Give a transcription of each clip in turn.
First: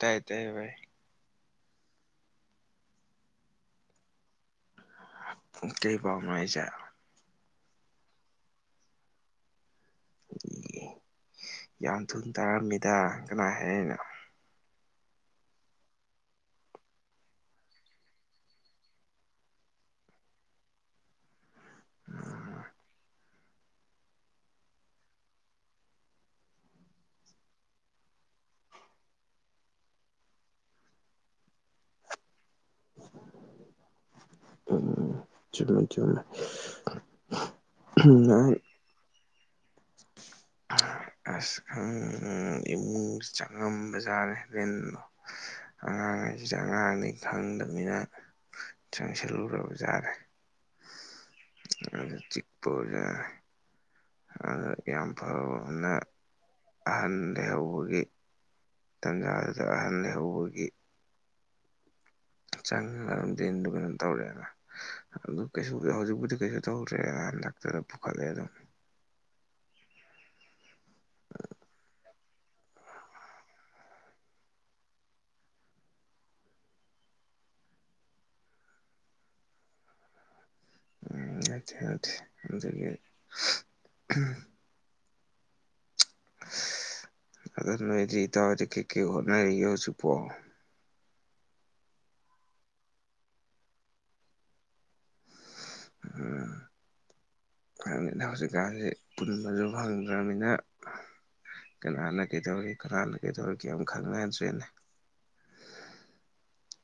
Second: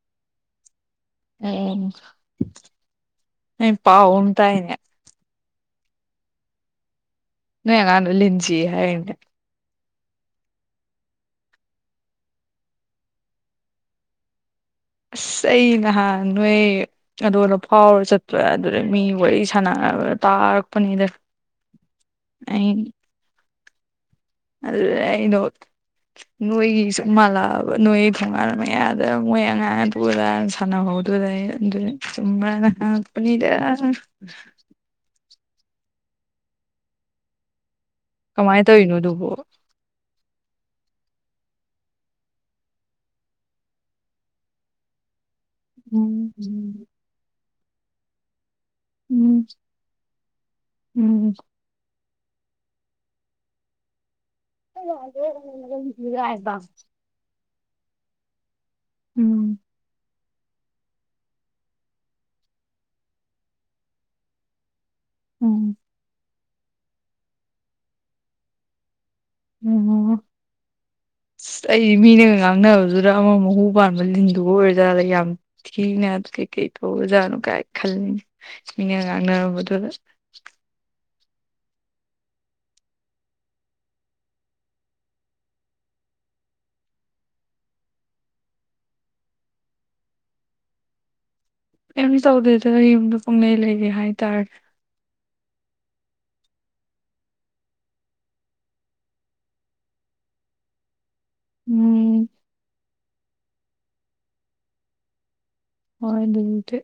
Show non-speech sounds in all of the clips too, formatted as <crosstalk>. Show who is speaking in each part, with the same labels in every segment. Speaker 1: ꯇꯥꯏ ꯇꯌꯦ ꯚꯥꯏ
Speaker 2: ꯑꯩ ꯄꯥꯎ ꯑꯃ ꯇꯥꯢꯅꯦ
Speaker 1: ꯀꯩ ꯄꯥꯎꯅꯣ ꯍꯥꯢꯖꯦ
Speaker 2: ꯑꯣꯢ ꯑꯉꯥꯡꯗꯣ ꯂꯤꯟ ꯆꯤꯛꯑꯦ ꯍꯥꯢꯔꯅꯦ
Speaker 1: ꯌꯥꯝ ꯊꯨ ꯇꯥꯔꯝꯃꯤꯗ ꯀꯅꯥ ꯍꯥꯏꯔꯛꯢꯅꯣ
Speaker 2: ꯑꯁ ꯑꯩ ꯅꯍꯥꯟ ꯅꯣꯏ ꯑꯗꯨꯗ ꯐꯥꯎꯔ ꯆꯠꯄ ꯑꯗꯨꯗ ꯃꯤ ꯋꯥꯔꯤ ꯁꯥꯟꯅꯕ ꯇꯥꯔꯛꯄꯅꯤꯗ ꯑꯩ ꯑꯗꯗ ꯑꯩꯗꯣ ꯅꯣꯏꯒꯤ ꯁꯨꯝ ꯃꯥꯜꯂꯛꯑꯕ ꯅꯣꯏꯒꯤ ꯊꯣꯡꯒ ꯃꯌꯥꯗ ꯃꯣꯏ ꯑꯉꯥꯡꯅ ꯑꯗꯨ ꯑꯗꯥꯅ ꯁꯥꯟꯅꯍꯧꯗꯨꯗ ꯑꯩꯅ ꯆꯨꯝꯕ꯭ꯔꯅ ꯍꯪꯉꯛꯄꯅꯤꯗ
Speaker 1: ꯎꯝ ꯆꯨꯝꯃꯦ ꯆꯨꯝꯃꯦ ꯅꯍꯥꯟ
Speaker 2: ꯀꯃꯥꯏ ꯇꯧꯋꯤꯅꯣ ꯑꯗꯨꯕꯣ
Speaker 1: ꯑꯁ ꯈꯪ ꯏꯃꯨꯡ ꯆꯪꯉꯝꯕꯖꯥꯅꯦ ꯂꯤꯟꯗꯣ ꯑꯉꯥꯡ
Speaker 2: ꯎꯝ
Speaker 1: ꯍꯥꯏꯁꯤꯗ
Speaker 2: ꯎꯝ
Speaker 1: ꯑꯉꯥꯡꯅꯤ ꯈꯪꯗꯝꯅꯤꯅ
Speaker 2: ꯎꯝ
Speaker 1: ꯆꯪꯁꯤꯜꯂꯨꯔꯕꯖꯥꯅꯦ
Speaker 2: ꯎꯝ
Speaker 1: ꯑꯗ ꯆꯤꯛꯄ ꯑꯣꯢꯕ ꯖꯥꯅꯦ ꯑꯗ ꯌꯥꯝ ꯐꯕ ꯑꯃꯅ ꯑꯍꯟ ꯂꯩꯍꯧꯕꯒꯤ ꯇꯟꯖꯥꯗꯨꯗ ꯑꯍꯜ ꯂꯩꯍꯧꯕꯒꯤ <unintelligible> ꯂꯤꯟꯗꯣ ꯀꯩꯅꯣꯝ ꯇꯧꯔꯦꯅ ꯑꯗꯨ
Speaker 2: ꯎꯝ
Speaker 1: ꯀꯩꯁꯨ ꯍꯧꯖꯤꯛꯄꯨꯗꯤ ꯀꯩꯁꯨ ꯇꯧꯗ꯭ꯔꯦ ꯗꯥꯛꯇꯗ ꯄꯨꯈꯠꯂꯦ ꯑꯗꯨꯝ
Speaker 2: ꯑꯣ ꯑꯁ ꯑꯩꯗꯤ ꯃꯤꯅꯒ ꯉꯥꯡꯅꯕꯗꯨꯗ ꯑꯃ ꯃꯍꯨ ꯄꯥꯟꯕ ꯂꯤꯟꯗꯨꯒ ꯑꯣꯏꯔꯖꯥꯠꯂꯥ ꯌꯥꯝ ꯊꯤꯅ ꯑ ꯀꯩꯀꯩ ꯇꯧꯕꯖꯥꯠꯅꯣ ꯀꯥꯏ ꯈꯜꯂꯤ ꯃꯤꯅꯒ ꯉꯥꯡꯅꯔꯝꯕꯗꯨꯗ
Speaker 1: ꯎꯝ ꯅꯠꯇꯦ ꯅꯠꯇꯦ ꯑꯗꯒꯤ ꯑꯗꯨ ꯅꯣꯏꯗꯤ ꯏꯇꯥꯎ ꯍꯣꯢꯗꯤ ꯀꯩꯀꯩ ꯍꯣꯠꯅꯔꯤꯒꯦ ꯍꯧꯖꯤꯛꯄꯣ
Speaker 2: ꯀꯩꯝ ꯇꯧꯗꯦꯗ ꯌꯨꯝꯗ ꯄꯨꯡꯂꯩ ꯂꯩꯔꯤ ꯍꯥꯏꯇꯥꯔꯦ
Speaker 1: ꯎꯝ ꯈꯪꯗꯦꯗ ꯍꯧꯖꯤꯛꯀꯥꯟꯁꯤ ꯄꯨꯟꯕꯖꯨ ꯐꯪꯗ꯭ꯔꯝꯅꯤꯅ ꯀꯅꯥꯅ
Speaker 2: ꯎꯝ
Speaker 1: ꯀꯩꯗꯧꯔꯤ ꯀꯅꯥꯅ ꯀꯩꯗꯧꯔꯤꯒꯦ ꯑꯝ ꯈꯪꯅꯗ꯭ꯔꯦꯅꯦ
Speaker 2: ꯍꯣꯢ ꯑꯗꯨꯕꯨꯗꯤ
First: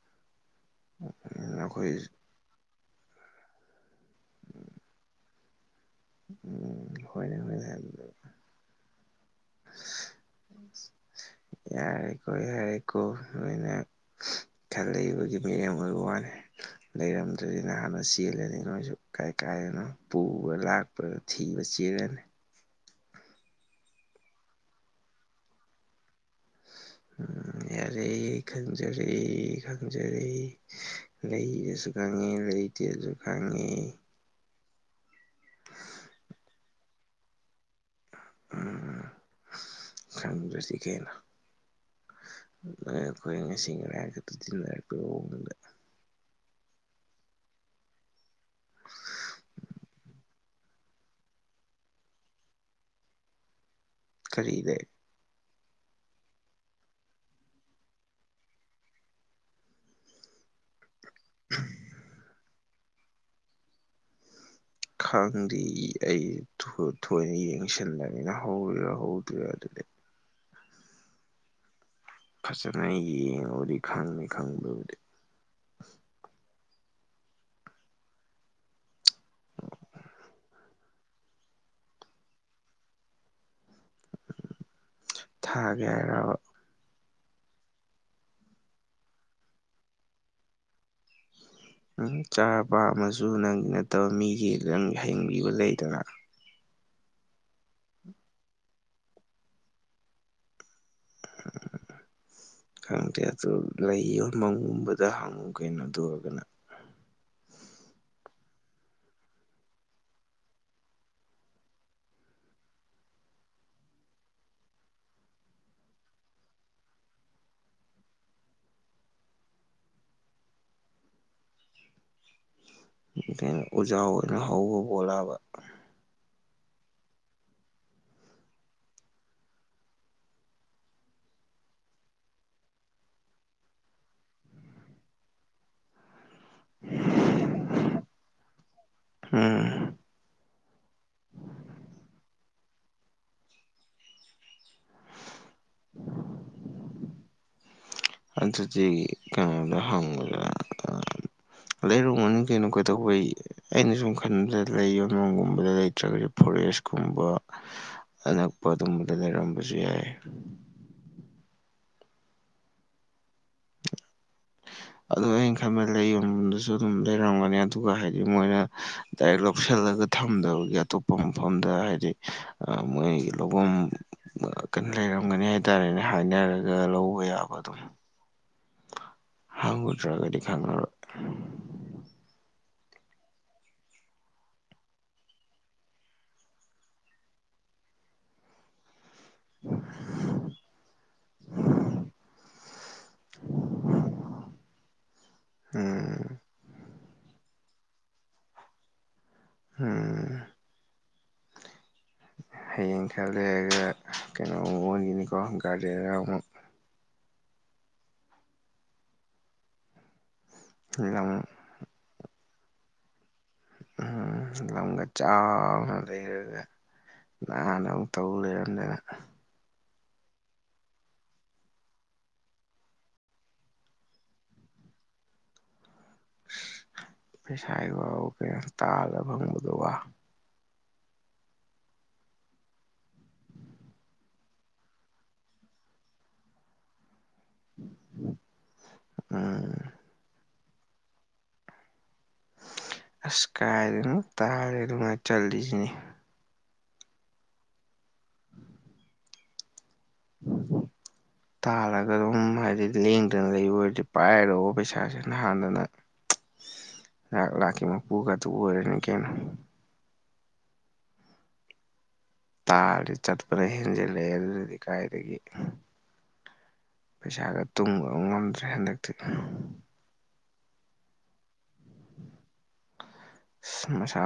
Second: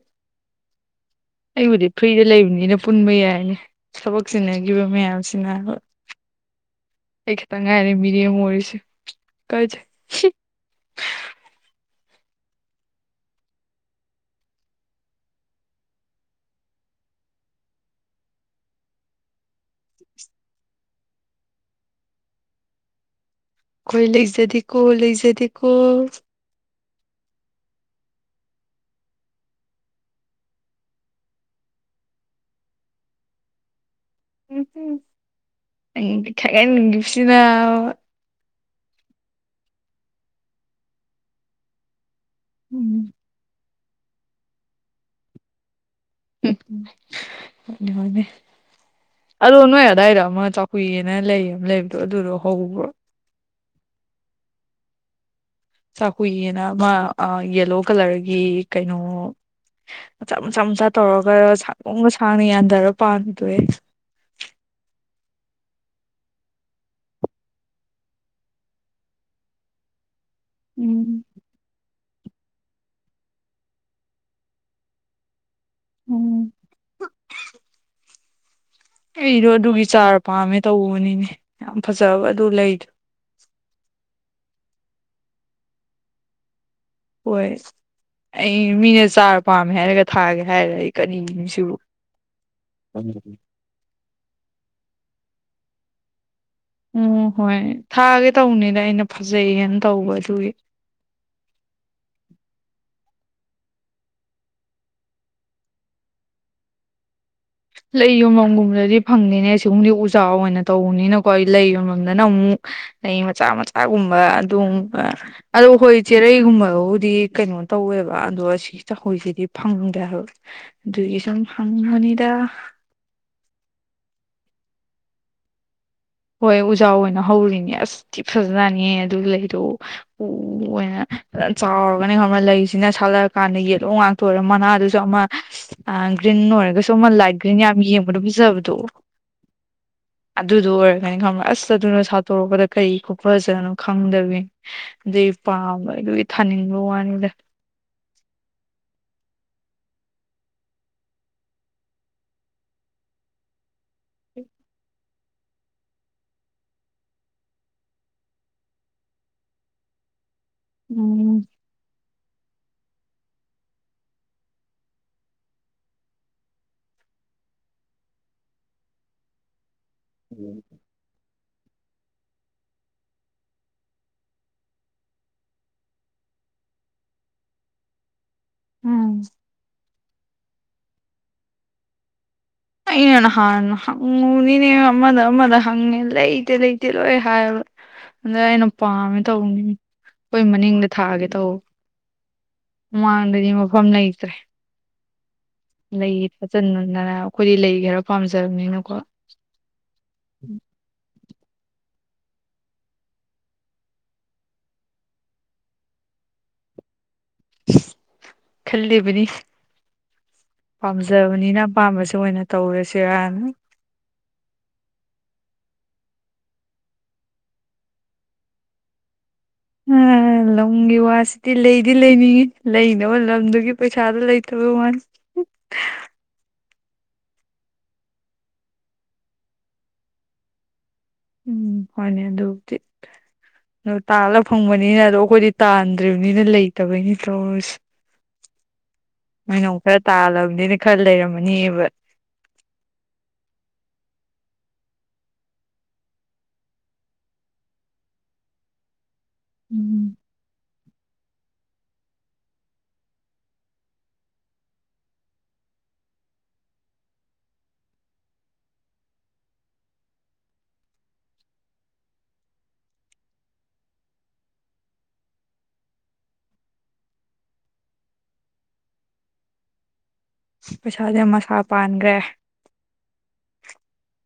Speaker 2: ꯑꯩꯕꯨꯗꯤ
Speaker 1: ꯑꯩꯈꯣꯏ
Speaker 2: ꯐ꯭ꯔꯤꯗ ꯂꯩꯕꯅꯤꯅ ꯄꯨꯟꯕ ꯌꯥꯏꯅꯦ ꯊꯕꯛ ꯆꯤꯟꯅꯒꯤꯕ ꯃꯌꯥꯝꯁꯤꯅꯕ
Speaker 1: ꯍꯣꯏꯅꯦ
Speaker 2: ꯑꯩꯈꯤꯇꯪ
Speaker 1: ꯍꯣꯏꯅꯦ
Speaker 2: ꯉꯥꯏꯔꯦ ꯃꯤꯔꯦꯝ ꯑꯣꯢꯔꯤꯁꯦ ꯀꯥꯢꯖꯩ
Speaker 1: ꯌꯥꯔꯦꯀꯣ ꯌꯥꯔꯦꯀꯣ ꯅꯣꯢꯅ ꯈꯜꯂꯩꯕꯒꯤ ꯃꯤꯌꯦꯡꯝ ꯑꯣꯢꯕ ꯋꯥꯅꯦ ꯂꯩꯔꯝꯗ꯭ꯔꯗꯤ ꯅꯍꯥꯟꯅ ꯆꯦꯜꯂꯅꯤ ꯅꯣꯏꯁꯨ ꯀꯥꯏ ꯀꯥꯏꯗꯅꯣ ꯄꯨꯕ꯭ꯔꯥ ꯂꯥꯛ ꯄ ꯊꯤꯕ ꯆꯦꯜꯂꯅꯤ
Speaker 2: ꯈꯣꯢ ꯂꯩꯖꯗꯦꯀꯣ ꯂꯩꯖꯗꯦꯀꯣ
Speaker 1: ꯎꯝ ꯌꯥꯔꯦ ꯈꯪꯖꯔꯦ ꯈꯪꯖꯔꯦ ꯂꯩꯔꯁꯨ ꯈꯪꯉꯤ ꯂꯩꯇꯦꯁꯨ ꯈꯪꯉꯤ
Speaker 2: ꯎꯝ ꯎꯝ ꯅꯪꯗꯤ ꯈꯪꯒꯟꯒꯤꯕꯁꯤꯅꯕ
Speaker 1: ꯎꯝ ꯈꯪꯗ꯭ꯔꯗꯤ ꯀꯩꯅꯣ ꯅꯣꯢ
Speaker 2: ꯎꯝ
Speaker 1: ꯑꯈꯣꯢ ꯉꯁꯤ ꯉꯔꯥꯡ ꯈꯛꯇ ꯇꯤꯟꯅꯔꯚꯄꯩ ꯃꯋꯣꯡꯗ
Speaker 2: ꯍꯣꯢꯅꯦ ꯍꯣꯢꯅꯦ ꯑꯗꯣ ꯅꯣꯢ ꯑꯗꯥꯏꯗ ꯑꯃ ꯆꯥꯎ ꯍꯨꯢꯑꯅ ꯂꯩ ꯑꯃ ꯂꯩꯕꯗꯣ ꯑꯗꯨꯗꯣ ꯍꯧꯕ꯭ꯔꯣ
Speaker 1: ꯀꯔꯤ ꯂꯩ
Speaker 2: ꯆꯥꯍꯨꯢꯅ ꯑꯃ ꯑ ꯌꯦꯂꯣ ꯀꯂꯔꯒꯤ ꯀꯩꯅꯣ ꯃꯆꯥ ꯃꯆꯥ ꯃꯆꯥ ꯇꯧꯔꯒ ꯁꯥꯡꯇ꯭ꯔꯣꯡꯒ ꯁꯥꯡꯅ ꯌꯥꯟꯊꯔ ꯄꯥꯟꯕꯗꯣꯍꯦ <inaudible>
Speaker 1: ꯈꯪꯗꯤ ꯑꯩ ꯊꯣꯏ ꯊꯣꯢꯅ ꯌꯦꯡꯁꯟꯗꯅꯤꯅ ꯍꯧꯔꯤꯔꯥ ꯍꯧꯗ꯭ꯔꯤꯔꯥ ꯗꯨꯗꯤ
Speaker 2: ꯎꯝ
Speaker 1: ꯐꯖꯅ ꯌꯦꯡꯉꯕꯨꯗꯤ ꯈꯪꯅꯤ ꯈꯪꯕꯕꯨꯗꯤ
Speaker 2: ꯎꯝ ꯑꯩꯗꯣ ꯑꯗꯨꯒꯤ ꯆꯥꯔ ꯄꯥꯝꯃꯦ ꯇꯧꯕꯅꯤꯅꯦ ꯌꯥꯝ ꯐꯖꯕ ꯑꯗꯨ ꯂꯩꯗꯣ
Speaker 1: ꯊꯒꯦ ꯍꯥꯏꯔꯕ
Speaker 2: ꯍꯣꯏ ꯑꯩ ꯃꯤꯅ ꯆꯥꯔ ꯄꯥꯝꯃꯦ ꯍꯥꯏꯔꯒ ꯊꯥꯒꯦ ꯍꯥꯏꯔ ꯌꯦ
Speaker 1: ꯆꯥꫪ ꯄꯥꯝꯃꯁꯨ ꯅꯪꯒꯤ ꯅꯠꯇꯕ ꯃꯤꯒꯤ ꯅꯪ ꯍꯪꯕꯤꯕ ꯂꯩꯗꯅ
Speaker 2: ꯎꯝ‌‌ꯍꯣꯏ ꯊꯥꯒꯦ ꯇꯧꯕꯅꯤꯗ ꯑꯩꯅ ꯐꯖꯩꯌꯦꯅ ꯇꯧꯕ ꯑꯗꯨꯒꯤ <inaudible>
Speaker 1: ꯈꯪꯗꯦ ꯑꯗꯨ ꯂꯩꯌꯣꯃꯒꯨꯝꯕꯗ ꯍꯪꯉꯨ ꯀꯩꯅꯣ ꯑꯗꯨꯔꯒꯅ
Speaker 2: ꯂꯩ ꯌꯣꯝꯕꯝꯒꯨꯝꯕꯗꯗꯤ ꯐꯪꯗꯦꯅꯦ ꯁꯤꯒꯨꯝꯕꯗꯤ ꯎꯖꯥꯎ ꯑꯣꯏꯅ ꯇꯧꯕꯅꯤꯅꯀꯣ ꯑꯩ ꯂꯩ ꯌꯣꯝꯐꯝꯝꯗꯅ ꯑꯃꯨꯛ ꯑꯩ ꯃꯆꯥ ꯃꯆꯥꯒꯨꯝꯕ ꯑꯗꯨꯝꯕ ꯑꯗꯣ ꯍꯣꯏ ꯆꯦꯔꯩꯒꯨꯝꯕꯕꯨꯗꯤ ꯀꯩꯅꯣ ꯇꯧꯋꯦꯕ ꯑꯗꯣ ꯁꯤ ꯆꯈꯣꯏꯁꯤꯗꯤ ꯐꯪꯗꯦ ꯑꯗꯨꯒꯤ ꯁꯨꯝ ꯍꯪꯕꯅꯤꯗ
Speaker 1: ꯩꯀꯩꯅꫭ ꯎꯖꯥꯎ ꯑꯣꯏꯅ ꯍꯧꯕ ꯄꯣꯠꯂꯕ
Speaker 2: ꯍꯣꯏ ꯎꯖꯥ ꯑꯣꯏꯅ ꯍꯧꯔꯤꯅꯦ ꯑꯁ ꯊꯤ‌ ꯐꯖꯥꯖꯠꯅꯤ ꯑꯗꯨ ꯂꯩꯗꯣ ꯎ ꯑꯣꯏꯅ ꯆꯥꯎꯔꯒꯅꯦ ꯂꯩꯁꯤꯅ ꯁꯥꯠꯂꯛ ꯀꯥꯟꯗ ꯌꯦꯂꯣ ꯉꯥꯛꯇ ꯇꫭꯏꯔ ꯃꯅꯥꯗꯨꯖꯨ ꯑꯃ ꯒ꯭ꯔꯤꯟ ꯑꯣꯏꯔ ꯁꯣꯃꯟ ꯂꯥꯏꯠ ꯒ꯭ꯔꯤꯟ ꯌꯥꯝ ꯌꯦꯡꯕꯗ ꯐꯤꯖꯕꯗꯣ
Speaker 1: ꯎꯝ
Speaker 2: ꯑꯗꯨꯗꯣ ꯑꯣꯏꯔ ꯑꯗꯨꯃꯥꯏꯅ ꯈꯪꯕ ꯑꯁꯇ ꯑꯗꯨꯅ ꯁꯥꯠꯇꯣꯔꯛꯄꯗ ꯀꯩ ꯈꯨꯐꯖꯅꫭ ꯈꯪꯗꯕꯤꯅꯤ ꯑꯗꯨꯏ ꯄꯥꯝꯕ ꯑꯩ ꯑꯗꯨꯒꯤ ꯊꯥꯅꯤꯡꯕ ꯋꯥꯅꯤꯗ
Speaker 1: ꯑꯗꯨꯗꯤ ꯀꯩꯅꯣꯗꯥ ꯍꯪꯉꯨꯗꯅ ꯂꯩꯔꯝꯒꯅꯤ ꯀꯩꯅꯣ ꯀꯩꯗꯧꯕꯩ ꯑꯩꯅ ꯁꯨꯝ ꯈꯟꯕꯗ ꯂꯩꯌꯣ ꯒꯨꯝꯕꯗ ꯂꯩꯇ꯭ꯔꯒꯗꯤ ꯐꯣꯔꯦꯁꯀꯨꯝꯕ ꯑꯅꯛꯄ ꯑꯗꯨꯝꯕꯗ ꯂꯩꯔꯝꯕꯖꯨ ꯌꯥꯏ
Speaker 2: ꯎꯝ <inaudible>
Speaker 1: ꯑꯗꯨ ꯑꯩꯅ ꯈꯟꯕ ꯂꯩ ꯌꫭꯟꯕꯝꯗꯁꯨ ꯑꯗꯨꯝ ꯂꯩꯔꯝꯒꯅꯤ ꯑꯗꯨꯒ ꯍꯥꯏꯗꯤ ꯃꯣꯏꯅ ꯗꯥꯏꯔꯦꯛ ꯂꯧꯁꯤꯜꯂꯒ ꯊꯝꯗꯕꯒꯤ ꯑꯇꯣꯞꯄ ꯃꯐꯝꯗ ꯍꯥꯏꯗꯤ ꯃꯣꯏꯒꯤ ꯂꯧꯐꯝ ꯀꯩꯅꯣ ꯂꯩꯔꯝꯒꯅꯤ ꯍꯥꯏꯇꯥꯔꯦꯅꯦ ꯍꯥꯏꯅꯔꯒ ꯂꯧꯕ ꯌꯥꯕ ꯑꯗꯨꯝ
Speaker 2: ꯎꯝ
Speaker 1: ꯎꯗꯔꯒꯗꯤ ꯈꯪꯉꯔꯣꯏ
Speaker 2: ꯑꯩꯅ ꯅꯍꯥꯟ ꯍꯪꯉꯨꯕꯅꯤꯅꯦ ꯑꯃꯗ ꯑꯃꯗ ꯍꯪꯉꯦ ꯂꯩꯇꯦ ꯂꯩꯇꯦ ꯂꯣꯏ ꯍꯥꯏꯌꯦꯕ ꯑꯩꯅ ꯄꯥꯝꯃꯦ ꯇꯧꯕꯅꯤ ꯑꯩꯈꯣꯏ ꯃꯅꯤꯡꯗ ꯊꯥꯒꯦ ꯇꯧꯕ ꯃꯥꯡꯗꯗꯤ ꯃꯐꯝ ꯂꯩꯇ꯭ꯔꯦ ꯂꯩ
Speaker 1: ꯎꯝ
Speaker 2: ꯐꯖꯅꯅ ꯑꯩꯈꯣꯏꯗꯤ ꯂꯩ ꯈꯔ ꯄꯥꯝꯖꯕꯅꯤꯅꯀꯣ
Speaker 1: ꯎꯝ ꯍꯌꯦꯡ ꯈꯔ ꯂꯩꯔꯒ ꯀꯩꯅꯣ ꯑꯃꯨꯛ ꯑꫭꯟꯒꯤꯅꯤꯀꫭ ꯒꯥꯔꯗꯦꯟꯅꯤꯔ ꯑꯃꯨꯛ
Speaker 2: ꯈꯜꯂꯤꯕꯅꯤ
Speaker 1: ꯂꯝ
Speaker 2: ꯄꯥꯝꯖꯕꯅꯤꯅ ꯑꯄꯥꯝꯕꯁꯦ ꯑꯣꯏꯅ ꯇꯧꯔꯁꯤꯔꯅ
Speaker 1: ꯎꯝ ꯂꯝꯒ ꯆꯥꯎꯅ ꯂꯩꯔꯒ ꯅꯍꯥꯟ ꯑꯃꯨꯛ ꯇꯧꯔꯂꯩꯔꯝꯗꯅ
Speaker 2: ꯎꯝ ꯂꯝꯒꯤ ꯋꯥꯁꯤꯗꯤ ꯂꯩꯗꯤ ꯂꯩꯅꯤꯡꯉꯤ ꯂꯩꯅꯕ ꯂꯝꯗꯨꯒꯤ ꯄꯩꯁꯥꯗꯣ ꯂꯩꯇꯕ ꯋꯥꯅꯤ ꯎ <unintelligible>
Speaker 1: ꯄꯩꯁꯥꯒꯤ ꯋꯥꯕꯨ ꯀꯩꯅꫭ ꯇꯥꯜꯂ ꯐꯪꯕꯗꯨꯕꯨ
Speaker 2: ꯎꯝ ꯍꯣꯏꯅꯦ ꯑꯗꯨꯕꯨꯗꯤ ꯑ ꯇꯥꯜꯂ ꯐꯪꯕꯅꯤꯅ ꯑꯗꯣ ꯑꯩꯈꯣꯏꯗꯤ ꯇꯥꯟꯗ꯭ꯔꯤꯝꯅꯤꯅ ꯂꯩ ꯇꯕꯩꯅꯤ ꯇꯧꯔꯤꯁꯤ ꯅꫭꯏꯅ
Speaker 1: ꯎꯝ
Speaker 2: ꯈꯔ ꯇꯥꯜꯂꯕꯅꯤ ꯈꯔꯥ ꯂꯩꯔꯝꯃꯅꯦꯕ
Speaker 1: ꯑꯁ ꯀꯥꯥꯏꯗꯩꯅꫭ ꯇꯥꯜꯂꯦꯗꯨꯉꯥꯏ ꯆꯠꯂꯤꯖꯤꯅꯤ
Speaker 2: ꯎꯝ
Speaker 1: ꯇꯥꯜꯂꯒ ꯑꯗꯨꯝ ꯍꯥꯏꯗꯤ ꯂꯦꯡꯗꯅ ꯂꯩꯕ ꯑꯣꯏꯔꯗꯤ ꯄꯥꯏꯔꯛꯑꯣ ꯄꯩꯁꯥꯁꯤꯦ ꯅꯍꯥꯟꯗꯅ
Speaker 2: ꯍꯨꯝꯝ
Speaker 1: ꯂꯥ ꯃ ꯄꯨꯒ ꯇ ꯑꯣꯏꯔꯦꯅꯤ ꯀꯦꯅ ꯇꯥꯕꯗꯤ ꯆꯠꯄ꯭ꯔꯥ ꯍꯦꯟꯖꯤꯜꯂꯦ ꯑꯗꯨꯗꯗꯤ ꯀꯥꯏꯗꯒꯤ ꯄꯩꯁꯥꯒ ꯇꯨꯡꯕ ꯉꯝꯗ꯭ꯔꯦ ꯍꯟꯗꯛꯇꯤ
Speaker 2: ꯄꯩꯁꯥꯥꯁꯦ ꯃꯁꯥ ꯄꯥꯟꯈ꯭ꯔꯦ
Speaker 1: ꯃꯁꯥ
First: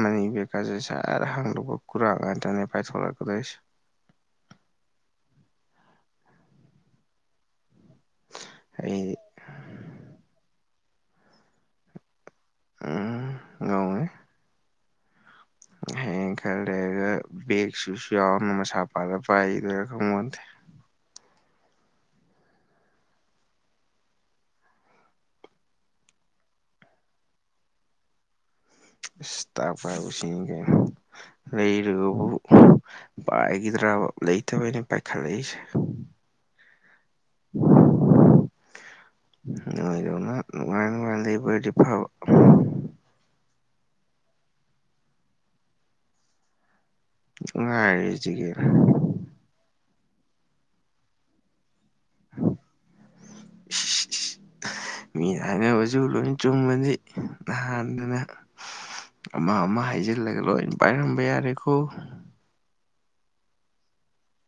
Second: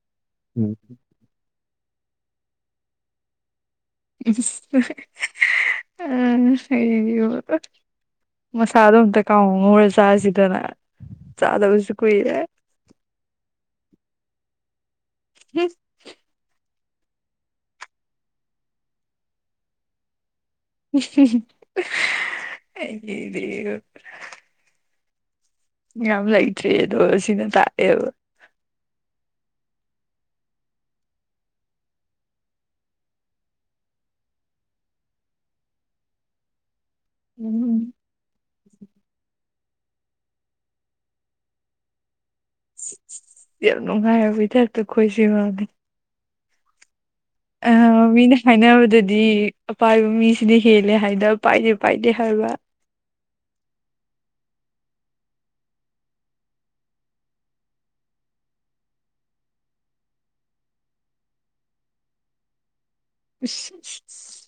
Speaker 1: ꯃꯅꯤꯕ ꯀꯁ ꯑꯗ ꯍꯪꯗꯕ ꯀꯨꯔꯥꯡ ꯉꯥꯛꯇꯅꯦ ꯄꯥꯏꯊꯣꯔꯂꯛꯀꯗꯣꯏꯁꯦ
Speaker 2: <unintelligible> ꯃ ꯆꯥꯗꯧ
Speaker 1: ꯑꯩ
Speaker 2: ꯇ ꯀꯥꯎ ꯃ ꯆꯥꯁꯤꯗꯅ ꯆꯥꯗꯧꯁꯨ ꯀꯨꯏꯔꯦ
Speaker 1: ꯎꯝ ꯉꯧꯋꯦ
Speaker 2: ꯍꯤꯁ
Speaker 1: ꯍꯌꯦ ꯈꯔ ꯂꯩꯔꯒ ꯕꯦꯒꯁꯨꯁꯨ ꯌꯥꯎꯅ ꯃꯁꯥ ꯄꯥꯂ ꯄꯥꯏꯗꯣꯏꯔ ꯈꯪ ꯃꯣꯟꯗꯦ
Speaker 2: ꯑꯩ꯭ꯔ ꯌꯥꯝ ꯂꯩꯇ꯭ꯔꯦ ꯑꯗꯣ ꯁꯤꯅ ꯇꯥꯛꯑꯦꯕ
Speaker 1: ꯇꯁꯤꯅꯤ ꯀ ꯂꯩꯔꯕꯨ ꯄꯥꯏꯒꯤꯗ꯭ꯔꯥ ꯂꯩ ꯇꯕꯅꯤ ꯄꯥꯏ ꯈꯥ ꯂꯩꯁ
Speaker 2: ꯎꯝ
Speaker 1: ꯅꯣꯏꯗꯧꯅ ꯅꯨꯡꯉꯥꯏ ꯅꯨꯡꯉꯥꯏ ꯂꯩꯕꯥ ꯑꯣꯏꯗ ꯐꯕ
Speaker 2: ꯌꯥꯝ ꯅꯨꯡꯉꯥꯏꯕ ꯍꯊꯥꯛꯇ ꯈꯣꯏꯁꯤꯔꯅꯤ
Speaker 1: ꯉꯥꯏꯔꯤꯁꯤꯗꯤ
Speaker 2: ꯃꯤꯅ
Speaker 1: ꯀꯩꯅꯣ
Speaker 2: ꯍꯥꯏꯅꯕꯗꯗꯤ ꯄꯥꯏꯕ ꯃꯤꯁꯤꯗꯤ ꯍꯦꯜꯂꯦ ꯍꯥꯏꯗ ꯄꯥꯏꯗꯦ ꯄꯥꯏꯗꯦ ꯍꯥꯏꯕ
Speaker 1: ꯏꯁ ꯃꯤꯅ ꯍꯥꯏꯅꯕꯁꯨ ꯂꯣꯏ ꯆꯨꯝꯕꯅꯤ ꯅꯍꯥꯟꯗꯅ ꯑꯃ ꯑꯃ ꯍꯥꯏꯖꯤꯜꯂꯒ ꯂꯣꯏꯩꯅ ꯄꯥꯏꯔꯝꯕ ꯌꯥꯔꯦꯀꯣ
Speaker 2: <unintelligible>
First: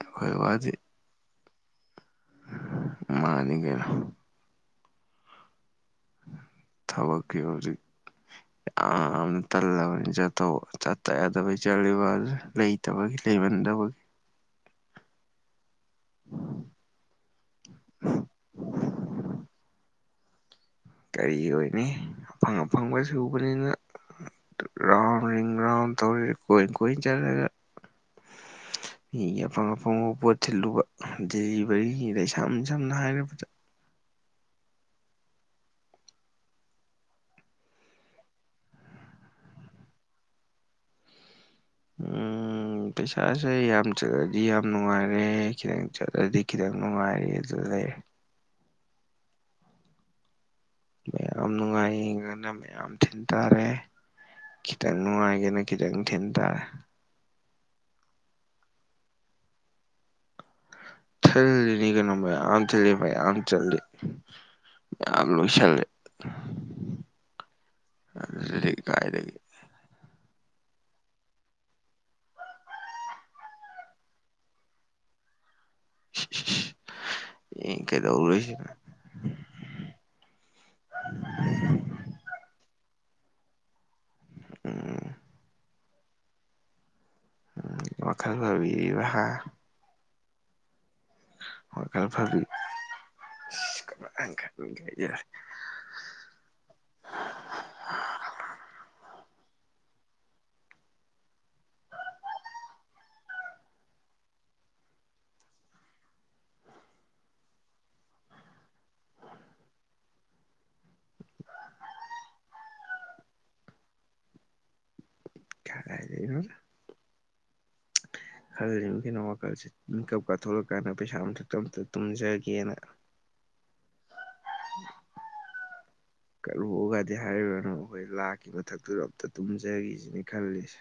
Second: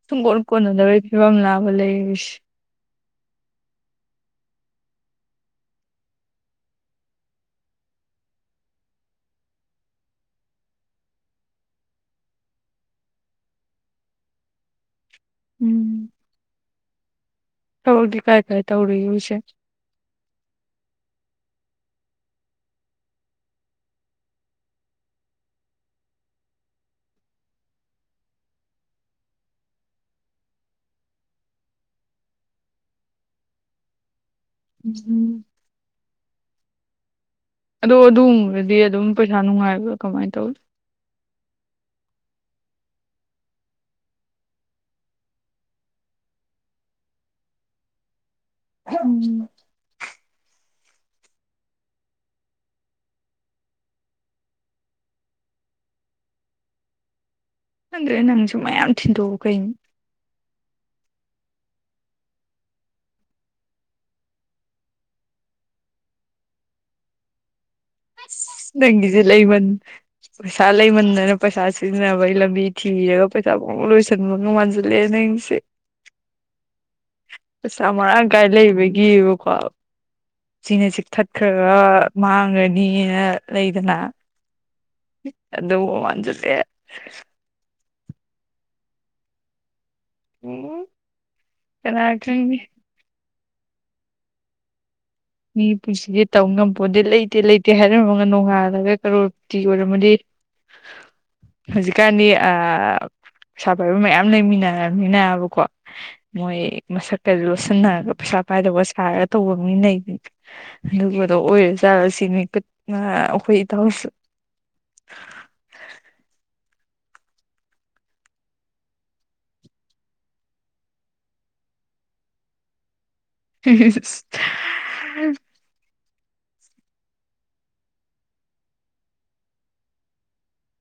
Speaker 1: ꯑꯩꯈꯣꯏ
Speaker 2: ꯁꯨꯡꯀꯣꯟ ꯀꯣꯟꯅꯗꯕꯒꯤ ꯐꯤꯕꯝ ꯂꯥꯕ ꯂꯩꯁ
Speaker 1: ꯃꯥꯅꯤꯒꯦꯅ ꯊꯕꯀꯤ ꯍꯧꯖꯤꯗꯤ
Speaker 2: <inaudible>
Speaker 1: ꯅ ꯇꯜꯂꯕꯅꯤ ꯆꯥꯊꯣꯛ ꯆꯠꯇ ꯌꯥꯗꯕ ꯏ ꯆꯂꯤ ꯂꯩꯇꯕꯒꯤ ꯂꯩꯃꯟꯗꯕꯒꯤ
Speaker 2: ꯎꯝ ꯍꯗꯤ ꯀꯥꯏ ꯀꯥꯏ ꯇꯧꯔ ꯏꯁꯦ
Speaker 1: ꯀꯔꯤ ꯑꯣꯏꯅꯤ ꯑꯐꯪ ꯑꯐꯪꯕ ꯁꯨꯕꯅꯤꯅ ꯔꯥꯎꯔꯤ ꯔꯥꯎ ꯇꯧꯔꯣꯏꯣꯏ ꯆꯂꯦꯒ
Speaker 2: <inaudible>
Speaker 1: ꯃꯤꯒꯤ ꯑꯐꯪ ꯑꯐꯪ ꯄꯣꯠ ꯊꯤꯜꯂꯨꯕ ꯗꯦꯂꯤꯚꯔꯤꯗ ꯏꯁꯝꯅ ꯁꯝꯅ ꯍꯥꯏꯔꯕꯗ
Speaker 2: ꯎꯝ ꯑꯗꯣ ꯑꯗꯨꯒꯨꯝꯕꯗꯗꯤ ꯑꯗꯨꯝ ꯄꯩꯁꯥ ꯅꯨꯡꯉꯥꯏꯕ꯭ꯔꯥ ꯀꯃꯥꯏꯅ ꯇꯧꯔꯤ <inaudible>
Speaker 1: ꯎꯝ ꯄꯩꯁꯥꯁꯦ ꯌꯥꯝ ꯆꯠꯂꯗꯤ ꯌꯥꯝ ꯅꯨꯡꯉꯥꯏꯔꯦ ꯈꯤꯇꯪ ꯆꯠꯂꯗꯤ ꯈꯤꯇꯪ ꯅꯨꯡꯉꯥꯏꯔꯦ ꯑꯗꯨ ꯂꯩꯔꯦ
Speaker 2: ꯎꯝ
Speaker 1: ꯃꯌꯥꯝ ꯅꯨꯡꯉꯥꯏ ꯌꯦꯡꯉꯅ ꯃꯌꯥꯝ ꯊꯤꯟ ꯇꯥꯔꯦ ꯈꯤꯇꯪ ꯅꯨꯡꯉꯥꯏꯒꯦꯅ ꯈꯤꯇꯪ ꯊꯤꯟ ꯇꯥꯔꯦ
Speaker 2: ꯑꯗꯨꯟꯗꯦ ꯅꯪꯁꯨ ꯃꯌꯥꯝ ꯊꯤꯟꯗꯣꯛꯎ ꯀꯩꯅꯅꯤ
Speaker 1: ꯊꯜꯅꯤ ꯀꯅꯣ ꯌꯥꯟ ꯆꯂ ꯌꯥꯥꯟ ꯆꯜꯜꯂꯤ ꯌꯥꯝ ꯂꯣꯏꯁꯤꯜꯂꯦ
Speaker 2: ꯑꯁ ꯅꯪꯒꯤꯖꯦ ꯂꯩꯃꯟ ꯄꯩꯁꯥ ꯂꯩꯃꯟꯗꯅ ꯄꯩꯁꯥ ꯁꯤꯖꯤꯟꯅꯕꯩ ꯂꯝꯕꯤ ꯊꯤꯔꯒ ꯄꯩꯁꯥ ꯐꯥꯎ ꯂꯣꯏꯁꯟꯕ ꯉꯥꯟ ꯂꯦꯖꯅꯤꯡ ꯁꯤ
Speaker 1: ꯌꯦꯡ
Speaker 2: ꯄꯩꯁꯥ ꯃꯔꯥꯡ ꯀꯥꯏ
Speaker 1: ꯀꯩꯗꯧꯔꯣꯏꯁꯤꯅ
Speaker 2: ꯂꯩꯕꯒꯤꯕꯀꯣ ꯁꯤꯅ ꯆꯤꯛꯊꯠꯈ꯭ꯔꯒ ꯃꯥꯡꯒꯅꯤꯅ ꯂꯩꯗꯅ
Speaker 1: ꯎꯝ
Speaker 2: ꯑꯗꯨ ꯃꯥꯟꯖꯤꯂꯛꯑꯦ
Speaker 1: ꯎꯝ ꯋꯥꯈꯜ ꯐꯕꯤꯔꯤꯕ ꯍꯥ
Speaker 2: ꯎꯝ
Speaker 1: ꯍꯣꯢ
Speaker 2: ꯀꯅꯥ
Speaker 1: ꯐꯕꯤ
Speaker 2: ꯈꯪꯅꯤ
Speaker 1: <unintelligible>
Speaker 2: ꯃꯤ ꯄꯨꯟꯁꯤꯗꯤ ꯇꯝ ꯉꯝꯄꯣꯗꯦ ꯂꯩꯇꯦ ꯂꯩꯇꯦ ꯍꯥꯏꯔꯝꯃꯒ ꯅꯣꯡꯉꯥꯜꯂꯒ ꯀꯔꯣꯔꯄꯇꯤ ꯑꯣꯏꯔꯝꯃꯗꯤ ꯍꯧꯖꯤꯀꯥꯟꯗꯤ ꯑꯥ ꯄꯩꯁꯥ ꯄꯥꯏꯕ ꯃꯌꯥꯝ ꯂꯩꯃꯤꯟꯅꯔꯃꯤꯟꯅꯕꯀꯣ ꯃꯣꯏ ꯃꯁꯛꯀꯁꯨ ꯂꯣꯠꯁꯤꯟꯅ ꯔꯨꯞ ꯄꯩꯁꯥ ꯄꯥꯏꯗꯕ ꯁꯥꯔꯒ ꯇꯧꯕ ꯃꯤꯂꯩꯕꯅꯤ ꯑꯗꯨꯒꯗꯣ ꯑꯣꯏꯔ ꯆꯥꯔꯁꯤꯅꯤ ꯑꯩꯈꯣꯏ ꯏꯇꯥꯎꯁꯨ
Speaker 1: ꯀꯔꯥꯢꯗꯩꯅꯣꯗ ꯈꯜꯂꯤ ꯕ ꯀꯩꯅꯣ ꯋꯥꯈꯜꯁꯤ ꯃꯤꯀꯞ ꯀꯥ ꯊꯣꯔꯀꯥꯟꯗ ꯄꯩꯁꯥ ꯃꯊꯛꯇ ꯑꯝꯇ ꯇꯨꯝꯖꯒꯦꯅ
Speaker 2: <unintelligible>
Speaker 1: ꯀꯔꯣꯛꯑꯒꯗꯤ ꯍꯥꯏꯔꯨꯔꯅꯨ ꯑꯩꯈꯣꯏ ꯂꯥꯛꯀꯤ ꯃꯊꯛꯇꯨꯗ ꯑꯝꯇ ꯇꯨꯝꯖꯈꯤꯁꯤꯅꯤ ꯈꯜꯂꯤꯁꯦ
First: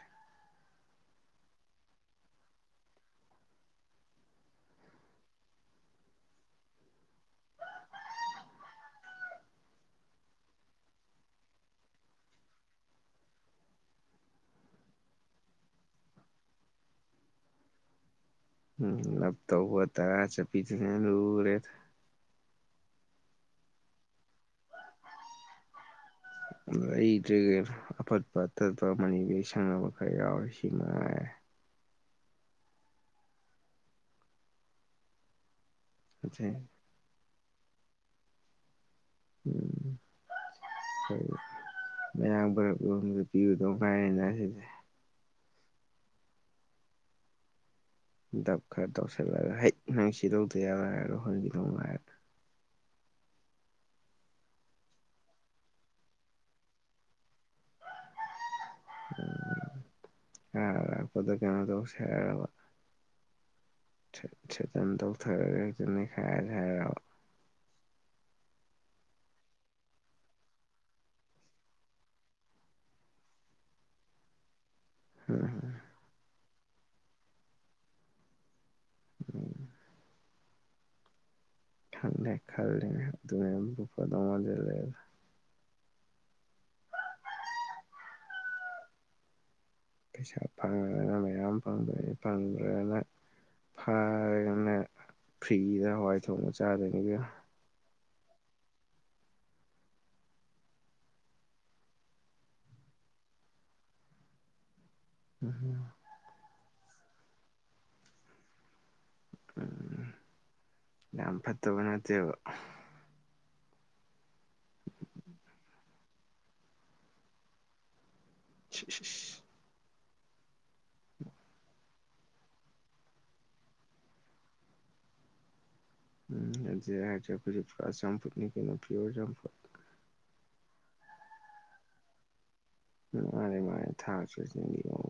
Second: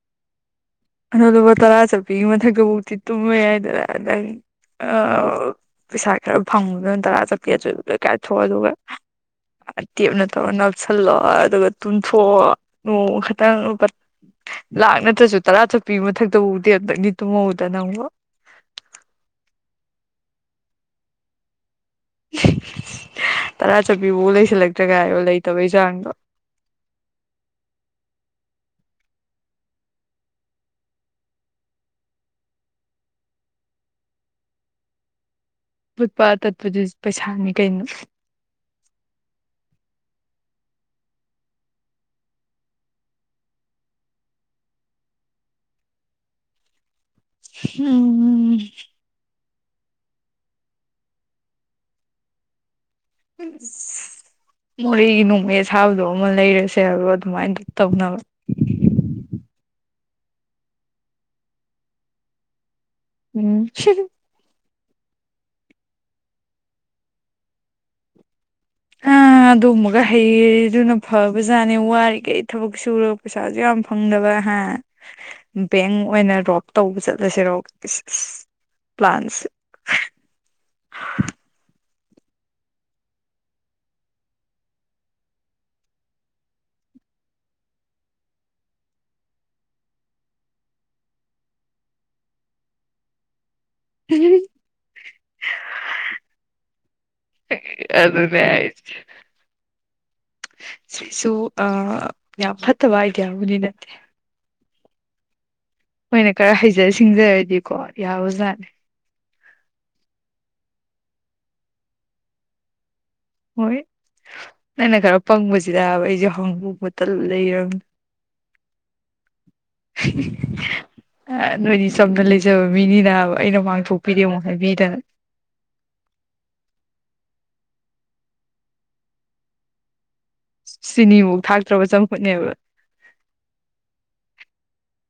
Speaker 2: ꯑꯗꯣ ꯂꯨꯄꯥ ꯇꯔꯥ ꯆꯠꯄꯤꯒꯤ ꯃꯊꯛ ꯇꯕꯨꯛꯇꯤ ꯇꯨꯝꯕ ꯌꯥꯏꯗꯅ ꯑꯗꯒꯤ ꯑ ꯄꯩꯁꯥ ꯈꯔ ꯐꯪꯕꯗꯨꯅ ꯇꯔꯥ ꯆꯠꯄꯦ ꯑꯆꫭꯏꯕ ꯂꫭꯏ ꯀꯥꯏꯊꯣꯛꯑꯣ ꯑꯗꯨꯒ ꯇꯦꯞꯅ ꯇꯧꯔꯒ ꯅꯞꯁꯜꯂꯣ ꯑꯗꯨꯒ ꯇꯨꯝꯊꯣꯛꯑꯣ ꯅꯣꯡꯃ ꯈꯛꯇꯪ ꯂꯥꯥꯛ ꯅꯠꯇ꯭ꯔꯖꯨ ꯇꯔꯥ ꯆꯞꯄꯤ ꯃꯊꯛꯇꯕꯧꯗꯤ ꯑꯝꯇꯪꯗꯤ ꯇꯨꯝꯍꯧꯗ ꯅꯪꯕꯨ
Speaker 1: ꯎꯝ ꯅꯞꯇꯧꯕ ꯇꯔꯥ ꯆꯞꯄꯤꯗꯨꯅ ꯍꯦꯟ ꯂꯨꯔꯦꯗ
Speaker 2: ꯇꯔꯥ ꯆꯠꯄꯤ ꯐꯥꯎ ꯂꯩꯁꯜꯂꯛꯇ꯭ꯔꯒ ꯍꯥꯏꯔꯣ ꯂꯩꯇꯕꯩ ꯆꯥꯡꯗꯣ
Speaker 1: ꯂꯩꯇ꯭ꯔꯦ ꯀꯩꯅꯣ ꯑꯐꯠꯄ ꯑꯇꯠꯄ ꯑꯃꯅꯤ ꯁꯪꯅꯕ ꯈꯔ ꯌꯥꯎꯔꯦ ꯁꯤꯃꯉꯥꯢꯔꯦ
Speaker 2: ꯐꯨꯠꯄ
Speaker 1: ꯑꯇꯩ
Speaker 2: ꯇꯠꯄꯗꯨ ꯄꯩꯁꯥꯅꯤ ꯀꯩꯅꯣ
Speaker 1: ꯎꯝ ꯃꯌꯥꯡ ꯕꯔꯞ ꯌꫭꯟꯕꯗ ꯄꯤꯔꯨꯗꯧ ꯉꯥꯏꯔꯦꯅ ꯁꯤꯗꯤ
Speaker 2: ꯍꯝ
Speaker 1: ꯇꯧꯁꯤꯜꯂꯒ ꯍꯩ ꯅꯪ ꯁꯤ ꯂꯧꯗ ꯌꯥꯔꫭꯏ ꯍꯥꯏꯔ ꯂꯧꯍꯟꯒꯤꯗꯧ ꯉꯥꯏꯔꯦ
Speaker 2: ꯎꯁ ꯃꯣꯏꯒꯤ ꯅꯣꯡꯃꯩ ꯑꯁꯥꯕꯗꯣ ꯑꯃ ꯂꯩꯔꯁꯦ ꯍꯥꯏꯕ꯭ꯔꯣ ꯑꯗꯨꯃꯥꯏꯅꯗ ꯇꯧꯅꯕ
Speaker 1: <unintelligible> ꯀꯩꯅꯣ ꯇꯧꯁꯦ ꯍꯥꯢꯔꯕ
Speaker 2: ꯎꯝ <unintelligible>
Speaker 1: ꯊ꯭ꯔꯦ ꯊ꯭ꯔꯦꯇꯟ ꯇꯧꯊꯔꯒ ꯍꯦꯛꯇ ꯅꯩꯈꯥꯏꯔꯁꯦ ꯍꯥꯏꯔꯣ
Speaker 2: ꯉꯥ ꯑꯗꯨꯒꯨꯝꯕꯒ ꯍꯩꯔꯗꯨꯅ ꯐꯕꯖꯥꯠꯅꯤ ꯋꯥꯔꯤꯈꯩ ꯊꯕꯛ ꯁꯨꯔꯒ ꯄꯩꯁꯥꯁꯨ ꯌꯥꯝ ꯐꯪ ꯐꯪꯗꯕ ꯍꯥ
Speaker 1: ꯍꯝ
Speaker 2: ꯕꯦꯡ ꯑꯣꯏꯅ ꯔꯣꯞ ꯇꯧꯕ ꯆꯠꯂꯁꯤꯔꯣ ꯏꯁ ꯏꯁ ꯄ꯭ꯂ꯭ꯥꯟꯁꯦ
Speaker 1: ꯈꯪꯗꯦ ꯈꯜꯂꯤꯅꯦ ꯑꯗꯨꯃꯥꯏꯅꯕꯨ ꯐꯗꯧ ꯃꯥꯟꯖꯜꯂꯛꯑꯦꯗ ꯄꯩꯁꯥ ꯐꯪꯉꯒꯅ ꯃꯌꯥꯝ ꯐꯪꯕꯅꯤ ꯐꯪꯗ꯭ꯔꯒꯅ ꯐꯔꯒꯅ ꯐ꯭ꯔꯤꯗ ꯍꯋꯥꯏ ꯊꯣꯡꯕ ꯆꯥꯗꯣꯢꯅꯤ ꯏꯕꯦꯃꯥ
Speaker 2: ꯍꯦ ꯑꯗꯨꯅꯦ ꯍꯥꯏꯖꯦ ꯁꯤꯁꯨ ꯑ ꯌꯥꯝ ꯐꯠꯇꯕ ꯑꯥꯏꯗꯤꯌꯥꯕꯨꯗꯤ ꯅꯠꯇꯦ
Speaker 1: ꯎꯝ
Speaker 2: ꯈꯣꯏꯅ ꯈꯔ ꯍꯩꯖ ꯁꯤꯡꯖꯔꯗꯤꯀꯣ ꯌꯥꯕꯖꯥꯠꯅꯤ
Speaker 1: ꯎꯝ ꯌꯥꯝ ꯐꯠꯇꯕ ꯅꯠꯇꯦꯕ
Speaker 2: ꯍꯣꯏ ꯅꯪꯅ ꯈꯔ ꯄꯪꯕꯁꯤꯗꯕ ꯑꯩꯁꯨ ꯍꯥꯡꯗꯣꯛꯕꯇ ꯂꯩꯔꯕꯅꯦ
Speaker 1: ꯏꯁ ꯏꯁ ꯏꯁ
Speaker 2: <unintelligible> ꯅꫭꯏꯅꯤ ꯆꯝꯅ ꯂꯩꯖꯕ ꯃꯤꯅꯦ ꯑꯩꯅ ꯃꯥꯡꯊꯣꯛꯄꯤꯔꯦ ꯑꯃꯨꯛ ꯍꯥꯏꯕꯤꯗꯅ
Speaker 1: ꯎꯝ ꯑꯗꯨꯏ ꯍꯥꯏꯔꯗꯤ ꯑꯩꯈꫭꯏꯗꯤ ꯄꯨꯔ ꯆꯝꯐꯨꯠꯅꯤ ꯀꯩꯅꯣ ꯄꯤꯌꯣꯔ ꯆꯝꯐꯨꯠ
Speaker 2: ꯆꯤꯅꯤꯕꯨꯛ ꯊꯥꯛꯇ꯭ꯔꯕ ꯆꯝꯐꯨꯠꯅꯦꯕ
Speaker 1: <unintelligible>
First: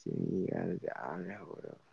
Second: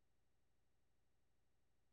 Speaker 1: ꯆꯦꯡꯢ ꯒꯗꯨꯗꯤ ꯑꯥ ꯂꯩꯍꯧꯔꯕꯅꯦ